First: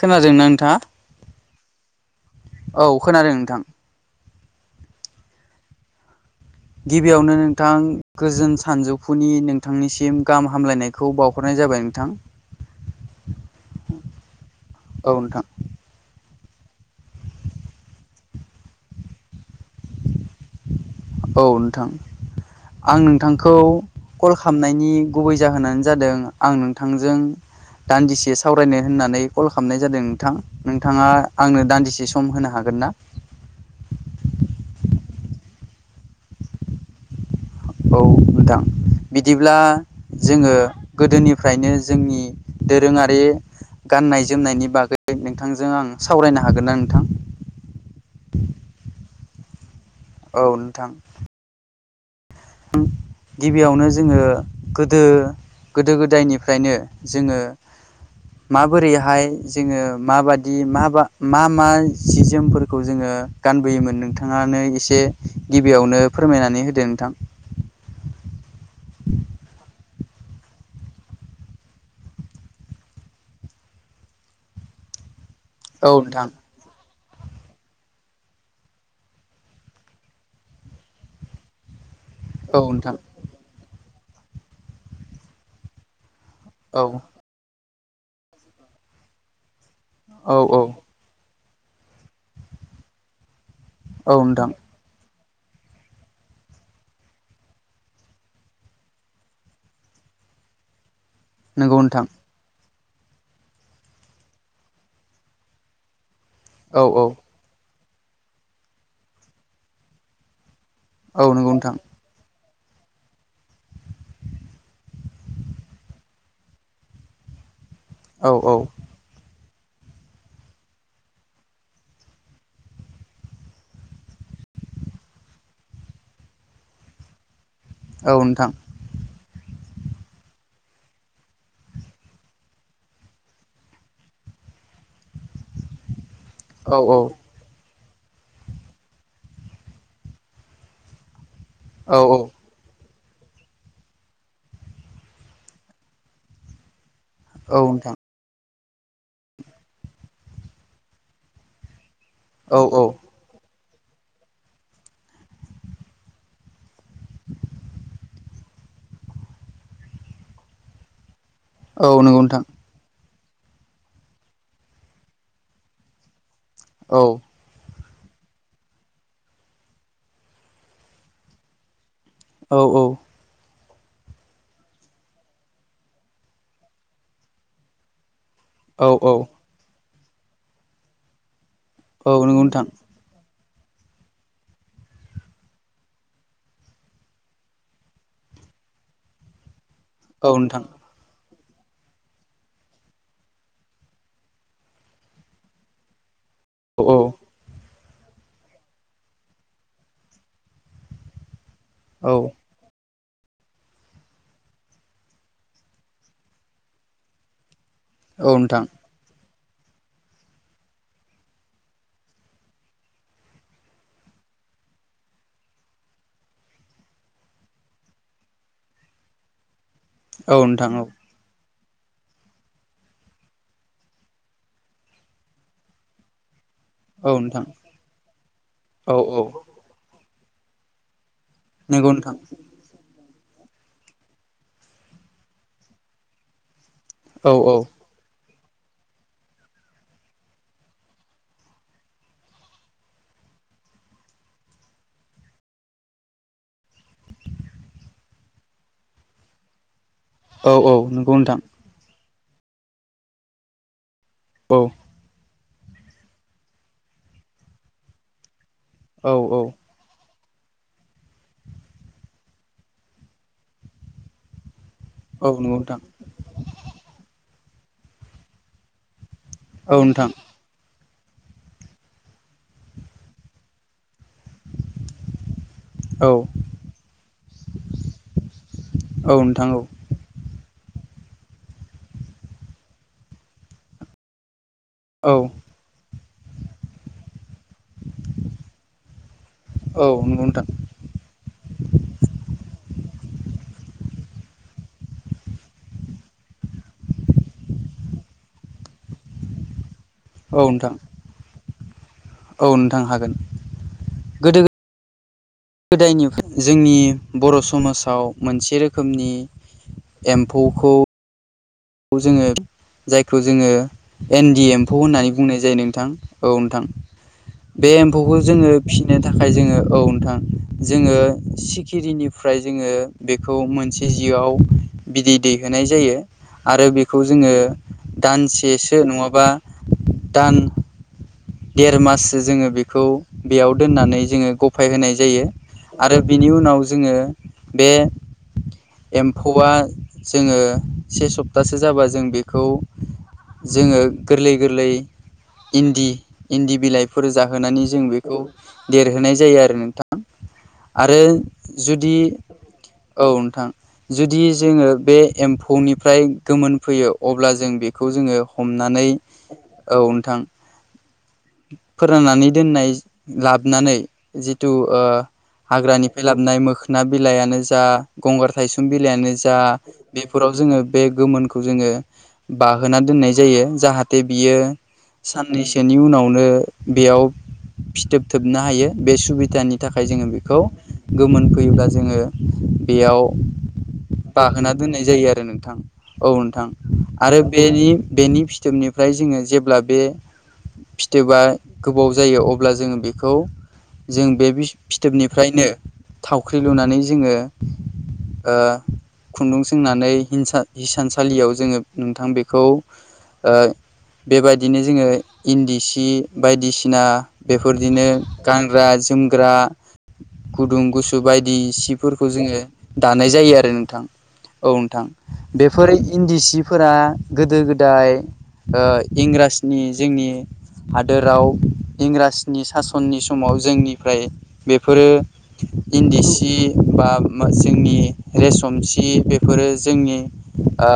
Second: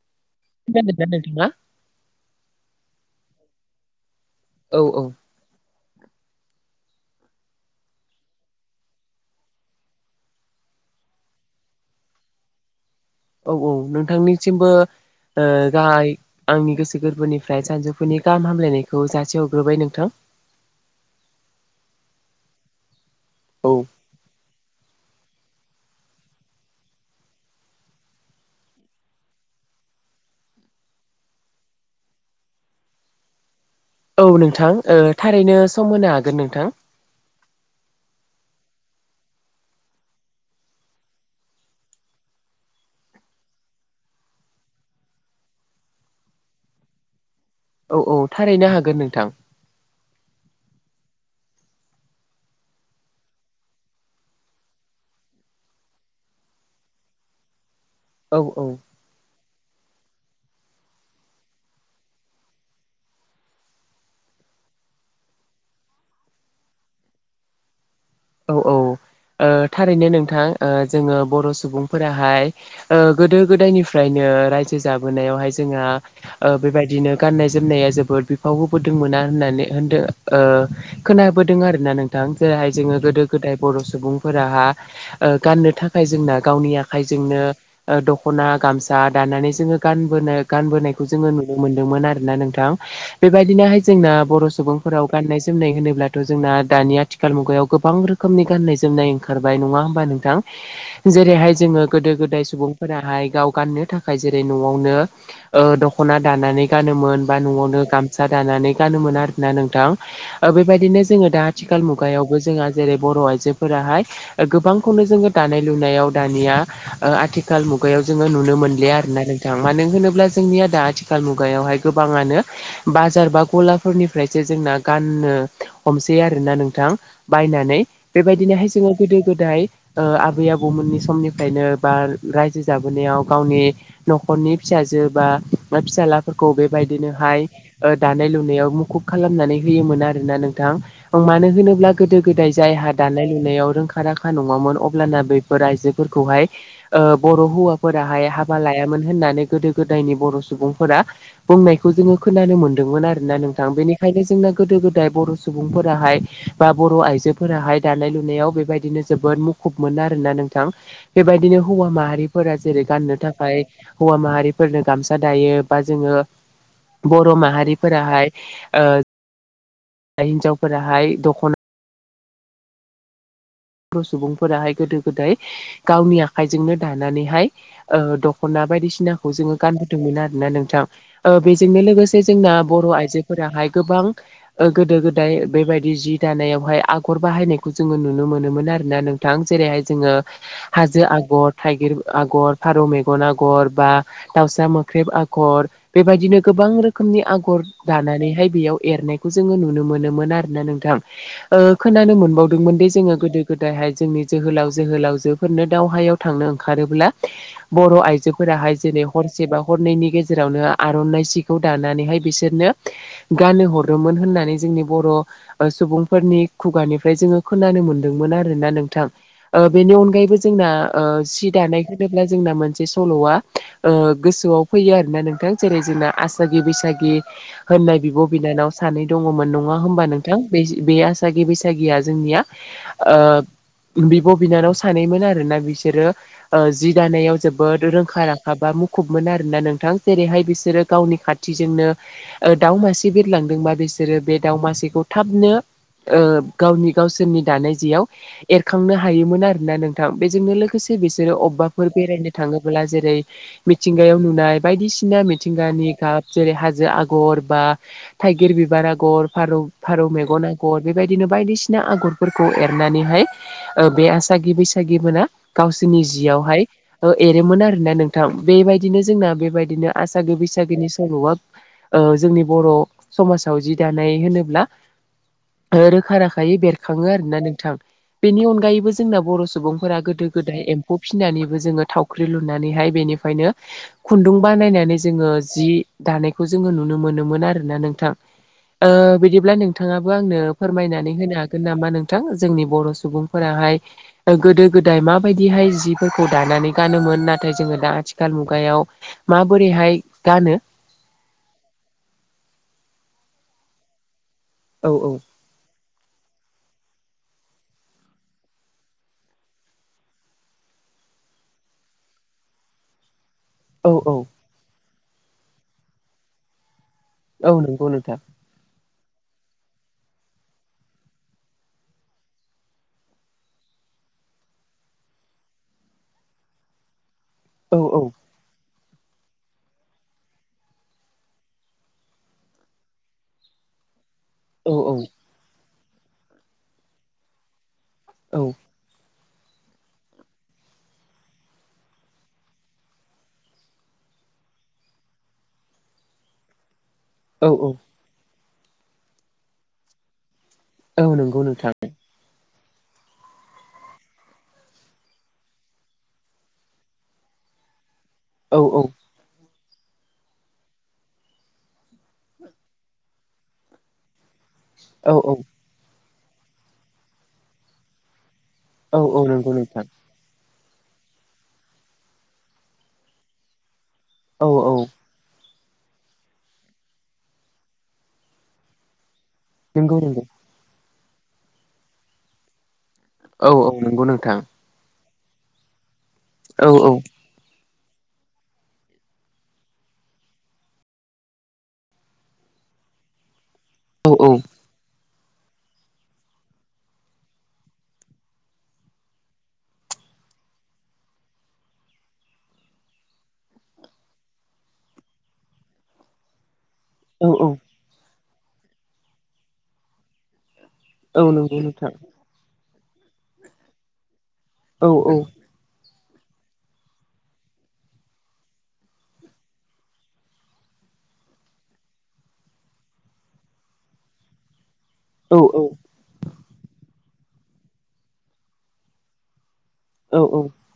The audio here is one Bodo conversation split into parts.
खोनादोंना नोंथाङा? खोनादोंना नोंथाङा? औ खोनादों नोंथां। औ औ गिबियावनो नोंथां गोजोन सानजौफुनि नोंथांनिसिम गाहाम हामलायनायखौ बावहरनाय। जाबाय नोंथां। औ औ नोंथांनिसिमबो औ नोंथां ओ गाहाय आंनि गोसो गोरबोनिफ्राय सानजौफुनि गाहाम हामलायनायखौ जासि हरग्रोबाय नोंथां। औ नोंथां आं नोंथांखौ औ कल खालामनायनि गुबै जाहोनानै जादों आं नोंथांजों। दान्दिसे सावरायनो होननानै कल खालामनाय जादों। नोंथां नोंथाङा आंनो दान्दिसे सम होनो हागोन? ना? औ नोंथां ओ थारैनो सम होनो हागोन नोंथां। औ नोंथां। बिदिब्ला जोङो गोदोनिफ्रायनो जोंनि दोरोङारि। गाननाय - जोमनायनि बागै नोंथांजों आं सावरायनो हागोन ना नोंथां? औ - औ थारैनो हागोन नोंथां। औ नोंथां। [unintelligible] गिबियावनो जोङो गोदो - गोदो - गोदायनिफ्रायनो जोङो। औ औ माबोरैहाय जोङो माबादि माबा मा - मा सि - जोमफोरखौ जोङो गानबोयोमोन नोंथाङा माने एसे गिबियावनो फोरमायनानै होदो नोंथां। औ - औ ओ थारैनो नोंथां जोङो बर' सुबुंफोराहाय ओ गोदो-गोदायनिफ्रायनो ओ रायजो जाबोनायावहाय जोंहा औ नोंथां बेबायदिनो गाननाय जोमनाया जोबोद बिफाव होबोदोंमोना होननानै होनदों ओ खोनाबोदों आरोना नों थां औ जेरैहाय नोंथां जों जाय बर' सुबुंफोराहा गाननो थाखाय जोंना गावनि औ आखाइजोंनो दखना, गामसा दानानै जोङो औ गानबोनो गानबोनायखौ जोङो नु मोनदोंमोन आरोना नोंथां बेबायदिनोहाय औ जोंना बर' नोंथां सुबुंफोराव गाननाय - जोमनाय होनोब्लाथ' जोंना दानि आथिखाल मुगायाव गोबां रोखोमनि गाननाय - जोमनाय ओंखारबाय। नङा होमबा नोंथां? जेरैहाय नंगौ जोङो नोंथां गोदो - गोदाय सुबुं फोराहाय गाव गाननो थाखाय जेरै न'आवनो ओ दखना दानानै औ गानो औ मोन। बा न'आव नों गामसा दानानै गानो मोन आरोना नोंथां बेबायदिनो औ जोङो दा नंगौ नोंथां आथिखाल मुगायाव जोंहा जेरै बर' आइजोफोराहाय गोबांखौनो जोङो दानाय लुनायाव दानिया ओ आ आथिखाल मुगायाव जोङो औ औ नुनो मोनलिया आरो नों थां मानो होनोब्ला जोंनियादा आथिखाल मुगायावहाय गोबाङानो बाजार, बा गलाफोरनिफ्रायसो जोंना गाननो हमसै आरोना नोंथां बायनानै औ नोंथां बेबायदिनोहाय जोङो गोदो गोदाय आबै - आबौमोननि समनिफ्रायनो बा रायजो जाबोनायाव गावनि न'खर नखरनि फिसाजो बा फिसााजलाफोरखौ औ औ बेबायदिनोहाय ओ दानाय - लुनायावहाय मुखुब खालामनानै होयोमोन आरो ना नोंथां मानो होनोब्ला गोदो - औ गोदाय जायहा दानाय लुनायाव रोंखा - राखा नङामोन अब्लाना बैफोर आइजोफोरखौहाय ओ बर' नोंथां हौवाफोराहाय हाबा लायामोन होननानै गोदो गोदायनि बर' सुबुंफोरा बुंनाय खौ जोङो खोनानो औ मोनदोंमोन औ आरोना नोंथां। बेनिखायनो जोंना गोदो - गोदाय बर' सुबुंफोराहाय बा बर' आइजोफोराहाय दानाय लुनायाव बेबायदिनो जोबोद मुखुब मोनो आर ना नोंथां। बेबायदिनो औ हौवा नंगौ नोंथां माहारिफोरा जेरै गाननो थाखाय खाय होवा माहारिफोरनो गामसा दायो बा जोङो औ बर' माहारि फोराहाय ओ दा हिन्जावफोराहाय दख'ना औ - औ बर' सुबुंफोराहाय गोदो - गोदाय गावनि आखाइजोंनो दानानैहाय ओ दख' दखना औ औ बायदिसिनाखौ जोङो गानबोदोंमोन आरोना नोंथां बेजोंनो लोगोसे औ नंगौ जोंना नोंथां बर' आइजो फोराहाय गोबां गोदो गोदाय बेबायदि जि दानायावहाय आगर बाहायनायखौ जोङो नुनो मोनो ननो आरोोना नोंथां जेरैहाय जोङो औ नोंथां हाजो आगर थाइगिर आगर फारौ मेगन आगर बा दाउसा मोख्रेब आगर बेबायदिनो गोबां औ रोखोमनि आगर दानानैहाय बेयाव एरनायखौ जोङो नुनो मोनोमोन आरो ना नोंथां। औ खोनानो मोनबावदोंमोन दे जोङो गोदो गोदायहाय जोंनि जोहोलाव जोहोलावजोफोरनो दावहायाव थांनो ओंखारोब्ला बर' औ नोंथां आइजोफोराहाय जेरै ह बा हरनि गेजेरावनो आर'नाइ सिखौ दानानैहाय बिसोरनो गानो हरोमोन होननानै नानै जोंनि बर' सुबुंफोरनि खुगानिफ्राय जोङो खोनानो मोन [unintelligible] आरोना नोंथांन ओ बेनि औ अनायैबो जोंना नोंथां औ ओ सिट दानाय होनोब्ला जोंना मोनसे सल' बे समावनो ओ गोसोआव फैयो आरोना नोंथां जेरै जोंना आसाम औ बैसागि नोंथां होननाय बिब' बिनानाव औ सानै औ दङमोन नङा होमबा नोंथां। बे आसागि नंगौ बैसागिया नोंथां जोंनिया ओ बिब' बिनानाव सानैमोन आरोोना बिसोरो ओ जि औ दानायाव औ जोबोद रोंखा रां ाबा मुखुबमोन आरोना नोंथां जेरैहाय बिसोरो गावनि खाथिजोंनो दाउ मासे बिरलाां बिसोरो दा थबनो गावनि गावसिनि दा याव एरखांनो हायोमोन आरोोना नोंथां औ बेजोंनो औ लोगोसे नंगौ बिसोरो नोंथां अबेबाफोर बेरायनो थाङोब्ला जेरै मिथिंगायाव नुनाय औ बायदिसिना मिथिंगानि गाब जेरै हाजो आगर बा थाइगिर बिबार औ आगर औ फारौ मे न आगर बेबायदिनो बायदिसिना आगरफोरखौ एरनानैहाय ओ बे आसगि बैस मोना औ नंगौ नोंथां गावसोरनि जियावहाय एरोमोन आरोना नोंथां बेबायदिनो जोंना औ बेबायदिनो नोंथां आसागो बैसागोनि सल'ओ जोंनि बर' समाजाव जि दानाय होनोब्ला औ रोखा राखायै बेरखाङो आरो नोंथां बेनि अनगायैबो औ जोंना बर' नोंथां सुबुंफोरा गोदो गो [unintelligible] बानायनानै औ जोङो जि दानायखौ जोङो नुनो मोनोमोन आरो। आरोना नोंथां बिदिब्ला औ नोंथाङाबो नंगौ आंनो नोंथां फोरमायनानै होनो हागोन नामा नोंथ जोंनि बर' सुबुंफोराहाय गोदो गोदाय माबायदिहाय जिफोरखौ दानानै गानोमोन नाथाय जोङो दा आथिखाल मुगायाव माबोरैहाय। औ गानो नोंथां। औ नोंथां हागोन गोदो औ औ। गोदायनिफ्राय जोंनि बर' समाजाव मोनसे रोखोमनि। एम्फौखौ। खौ जोङो जायखौ जोङो औ औ एन डि एमफ होननानै। बुंनाय जायो नोंथां औ नोंथां औ बे नंगौ एम्फौखौ नोंथां जोङो फ बेनो थाखाय जोङो औ नोंथां जोङो सिखिरिनिफ्राय जोङो बेखौ मोनसे बिदै दैयहोनाय जायो आरो जो औ औ दसे नङाबा दान देर माससो जोङो बेखौ बेयाव दोननानै। जोङो गफाय औ होनाय औ जायो आरो बिनि उनाव जोङो बे औ एम्फौआ जोङो से सप्तासो जाबा जों बेखौ जोङो गोरलै गोरलै इन्दि इन्दि बिलाइ फोर औ जाहोनानै जों बेखौ देरहोनाय जायो आरो नोंथां आरो औ नंगौ नोंथां जुदि औ नोंथां जुदि जोङो बे एम्फौनि फ्राय गोमोन फैयो अब्ला जों बेखौ जोङो औ हमनानै औ औ नोंथां फोराननानै दोननाय लाबनानै जि तु ओ औ औ हाग्रानिफ्राय लाबनाय मोखोना बिलाइानो जा गंगार थाइसुम बिलाइ औ आनो औ जा नंगौ नोंथां बेफोराव जोङो बे गोमोनखौ जोङो बाहोना दोननाय जायो जाहाथे बियो औ औ साननैस बेनि उनावनो बेयाव फिथोब थोबनो हायो बे सुबि दानि थाखाय नंगौ जोङो नंगौ बेखौ गोमोन फैयोब्ला जोङो बेयाव औ औ नंगौ नोंथां बाहोना दोननाय जायो आरो नोंथां औ नोंथां औ औ आरो बेनि बेनि फिथोबनिफ्राय जोङो जेब्ला बे फिथोबा गोबाव जायो अब्ला जोङो बेखौ जों औ औ बे बिस-फिथोबनि फ्रायनो थावख्रि लुनानै जोङो ओ खुन्दुं सोंनानै हिंसा हिसानसालियाव जोङो नोंथां बेखौ ओ। बेबायदिनो जोङो इन्दि सि बायदिसि। ना औ बेफोरदिनो गानग्रा-जोमग्रा गुदुं। गुसु औ बायदि नंगौ नोंथां सिफोरखौ जोङो दानाय जायो आरो नोंथां औ नोंथां। औ बेफोर इन्दि सिफोरा गोदो-गोदाय। ओ इंराजनि जोंनि। हादोराव इंराजनि सासननि समाव जोंनिफ्राय बेफ। बेफोरो औ इन्दि सि बा मा जोंनि रेसम सि बेफोरो। जोंनि औ ओ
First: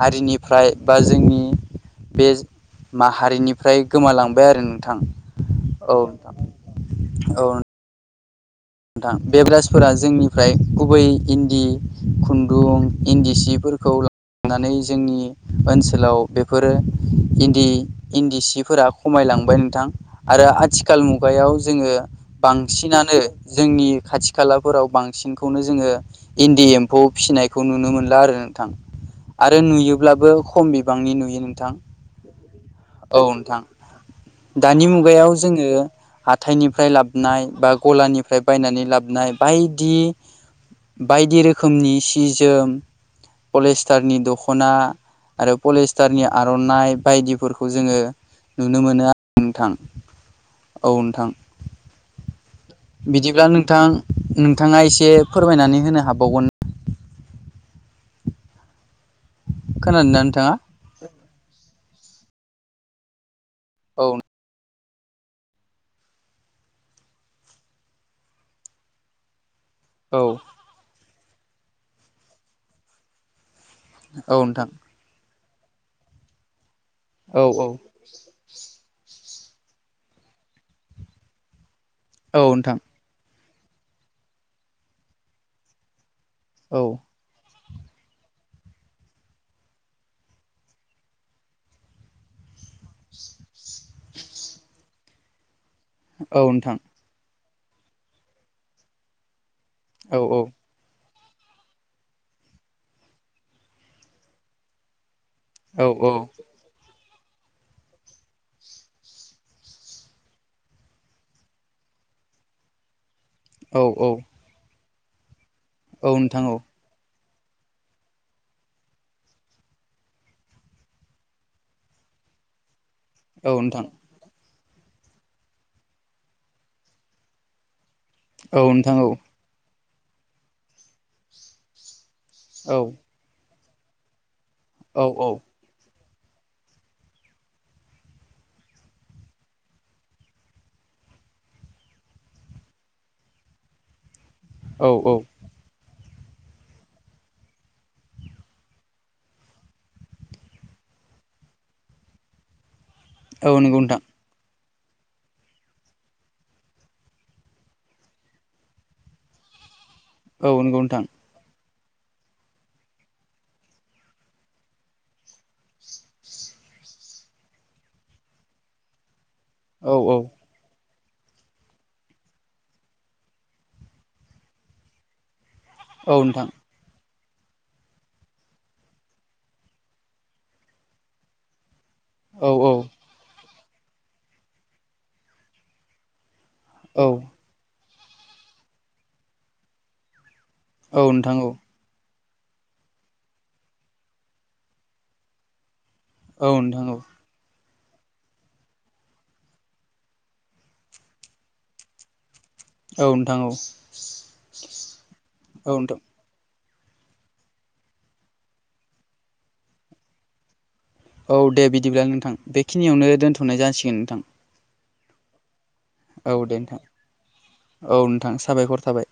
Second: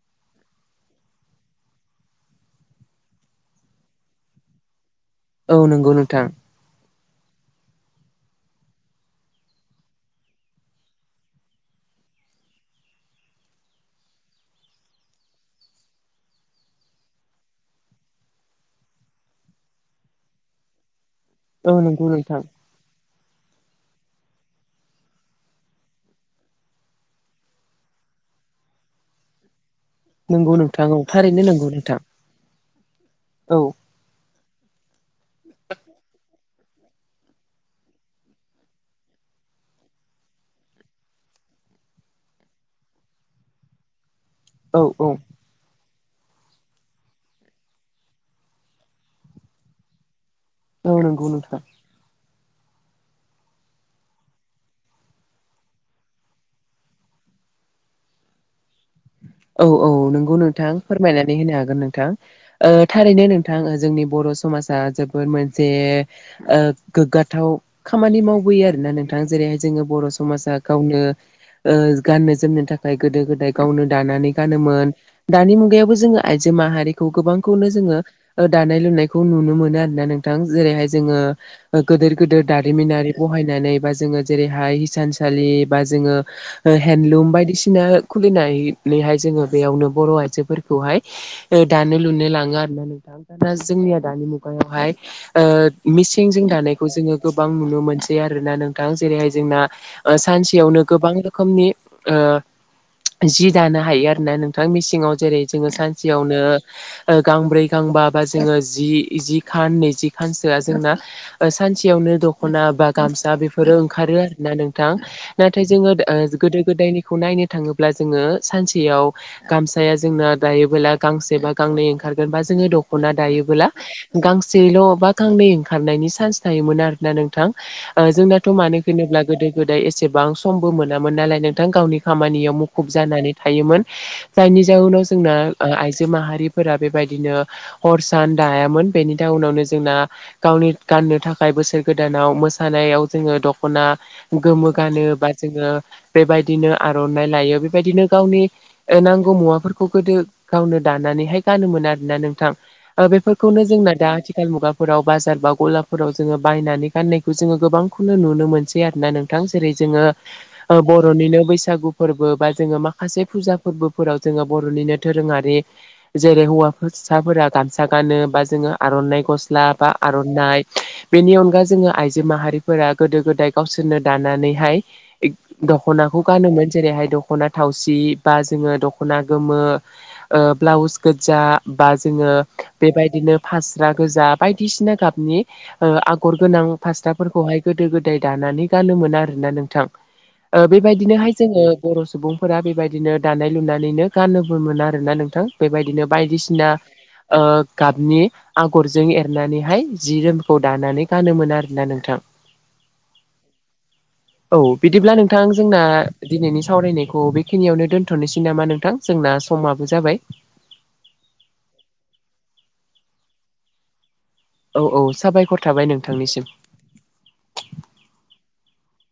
हारिनिफ्राय बा जोंनि। बे माहारिनिफ्राय गोमालांबाय आरो नोंथां। औ नंगौ नोंथां। औ। नोंथां बेब्रासफोरा जोंनिफ्राय गुबै इन्दि खुन्दुं इन्दि सिफो। फोरखौ ला। नानै जोंनि ओनसोलाव बेफोरो इन्दि-इन्दिसिफोरा खमाय। लांबाय नोंथां आरो आथिखाल मुगायाव औ जोङो नंगौ नोंथां बांसिनानो। जोंनि खाथि-खालाफोराव बांसिनखौनो जोङो इन्दि एम्फौ फिसिनायखौ नुनो मोनला आरो। नोंथां आरो नुयोब्लाबो नंगौ खम नोंथां औ बिबांनि नुयो थारैनो नंगौ नोंथां। औ नोंथां। दानि मुगायाव जोङो हाथायनिफ्राय लाबनाय बा गलानि। फ्राय बायनानै लाबनाय बायदि-बायदि रोखोमनि सि-जोम। पलेस्टारनि दख'ना औ औ आरो पलेस। टारनि आर'नाइ बायदिफोरखौ जोङो नुनो मोनो आरो नोंथां। औ नंगौ नोंथां। बिदिब्ला नोंथां-नोंथाङा एसे फोरमायनानै होनो हाबावगोन? औ-औ खोनादोंना नोंगौ नोंथाङा नोंथां फोरमायनानै होनो हागोन नोंथां ओ थारैनो नों। थां ओ औ जोंनि बर' समाज। आ जोबोर मोनसे ओ गोग्गाथाव खामानि मावबोयो आरोना नोंथां जेरै। जोङो बर' औ समाजा गावनो ओ गाननो -जोमनो थाखाय गोदो-गोदाय गावनो। दानानै औ नोंथां गानोमोन दानि मुगायावबो जों आइजो माहारि। खौ औ औ गोबांखौनो जोङो दानाय लुनायखौ नुनो मोनो आरोना नोंथां। जेरैहाय जोङो‌। औ नोंथां औ गोदोर-गोदोर नोंथां दारिमिनारि बहायनानै बा जोङो जेरैहाय हिसानसालि बा जोङो। औ हेन्दलुम बायदिसिना खुलिनाय। नैहाय जोङो बेयावनो बर' आइजोफोरखौहाय दानो- लुनो लाङो आरोना नोंथां दा जों। [unintelligible] जोंनि आ दानि मुगायावहाय ओ। औ मिसिंजों दानायखौ जोङो गोबां नुनो मोनसै आरोना नोंथां जेरैहाय जोंना। ओ औ सानसेयावनो गोबां रोखोमनि ओ जि। दानो हायो आरोना नोंथां मिसिंआव जेरै जोङो औ औ सानसेयावनो। गांब्रै, गांबा बा जोङो जि-जि खान, नैजि खानसोआ जोंना ओ सानसेयाव। दख'ना बा गामसा नोंथां बेफोरो औ ओंखारो आरो ना नोंथां नाथाय जोङो औ ओ नोंथां गोदो-गोदायनि। बेखौ नायनो थाङोब्ला जोङो। सानसेयाव गामसाया जोंना दायोबोला गांसे बा गांनै ओंखारगोन बा जोङो दख। ना औ दायोबोला गां। सेल' बा गांनै ओंखारनायनि सान्स थायोमोन आरोना नोंथां‌। जोंनाथ' मानो नोंथां होनोब्ला गोदो-गोदाय एसेबां समबो मोनामोन नालाय नोंथां गावनि। खामानियाव औ मुखुब जानानै थायोमोन जायनि जाउननाव औ जोंना औ आइ। जो माहारिफोरा बेबायदिनो हर, सान दायामोन बेनि थाखाय उनावनो जोंना गावनि। गाननो थाखाय बोसोर गोदानाव मोसानायाव जोङो दख'ना। गोमो औ गानोबा औ जोङो बेबायदिनो आर'नाइ लायो बेबायदिनो। गावनि नांगौ मुवाफोरखौ गोदो गावनो दानानैहाय गानोमोन आरोना नोंथां। ओ औ बेफोरखौनो नंगौ जोंना नोंथां दा आथिखाल मुगा फोराव बाजार बा गलाफोराव जोङो बायनानै गाननायखौ जोङो गोबांखौनो नुनो मोनसै आरोना नोंथां। जेरै जोङो औ नंगौ नोंथां बर'निनो बैसागु फोरबो बा जोङो मा खासे फुजा फोरबोफोराव जोङो बर'निनो दोरोङारि जेरै हौवासाफोरा गामसा गा गानो बा जोङो आर'नाइ गस्ला बा औ औ आर'नाइ बेनि अनगा जोङो आइजो माहारिफोरा गोदो गोदाय गावसोरनो दानानैहाय औ दख'नाखौ नोंथां गानोमोन जेरैहाय दख थावसि बा जोङो दख'ना गोमो ब्लाउस गोज्जा बा जोङो औ औ बेबायदिनो फास्रा गोजा बायदिसिना गाबनि ओ आ गर गोनां औ फासराफोरखौहाय गोदो गोदाय दानानै गानोमोन आरोना नोंथां। औ बेबायदिनोहाय नोंथां औ जोङो बर' सुबुं फोरा बेबायदिनो दानाय लुनानैनो गाननोबो मोन आरोना नोंथां बेबायदिनो औ बायदिसिना नोंथां औ ओ गाबनि आगरजों एरनानैहाय जि जोमखौ दानानै गानोमोन आरोना नोंथां। औ नोंथां औ औ बिदिब्ला नोंथां औ जोंना नोंथां दिनैनि सावरायनायखौ बेखिनियावनो दोन्थ'नोसै नामा नोंथां जोंना समाबो जाबाय। औ दे बिदिब्ला नोंथां। बेखिनियावनो दोनथ'नाय जासिगोन नोंथां। औ औ साबायखर। थाबाय औ नोंथांनिसिम दे नोंथां औ। नोंथां साबायखर थाबाय।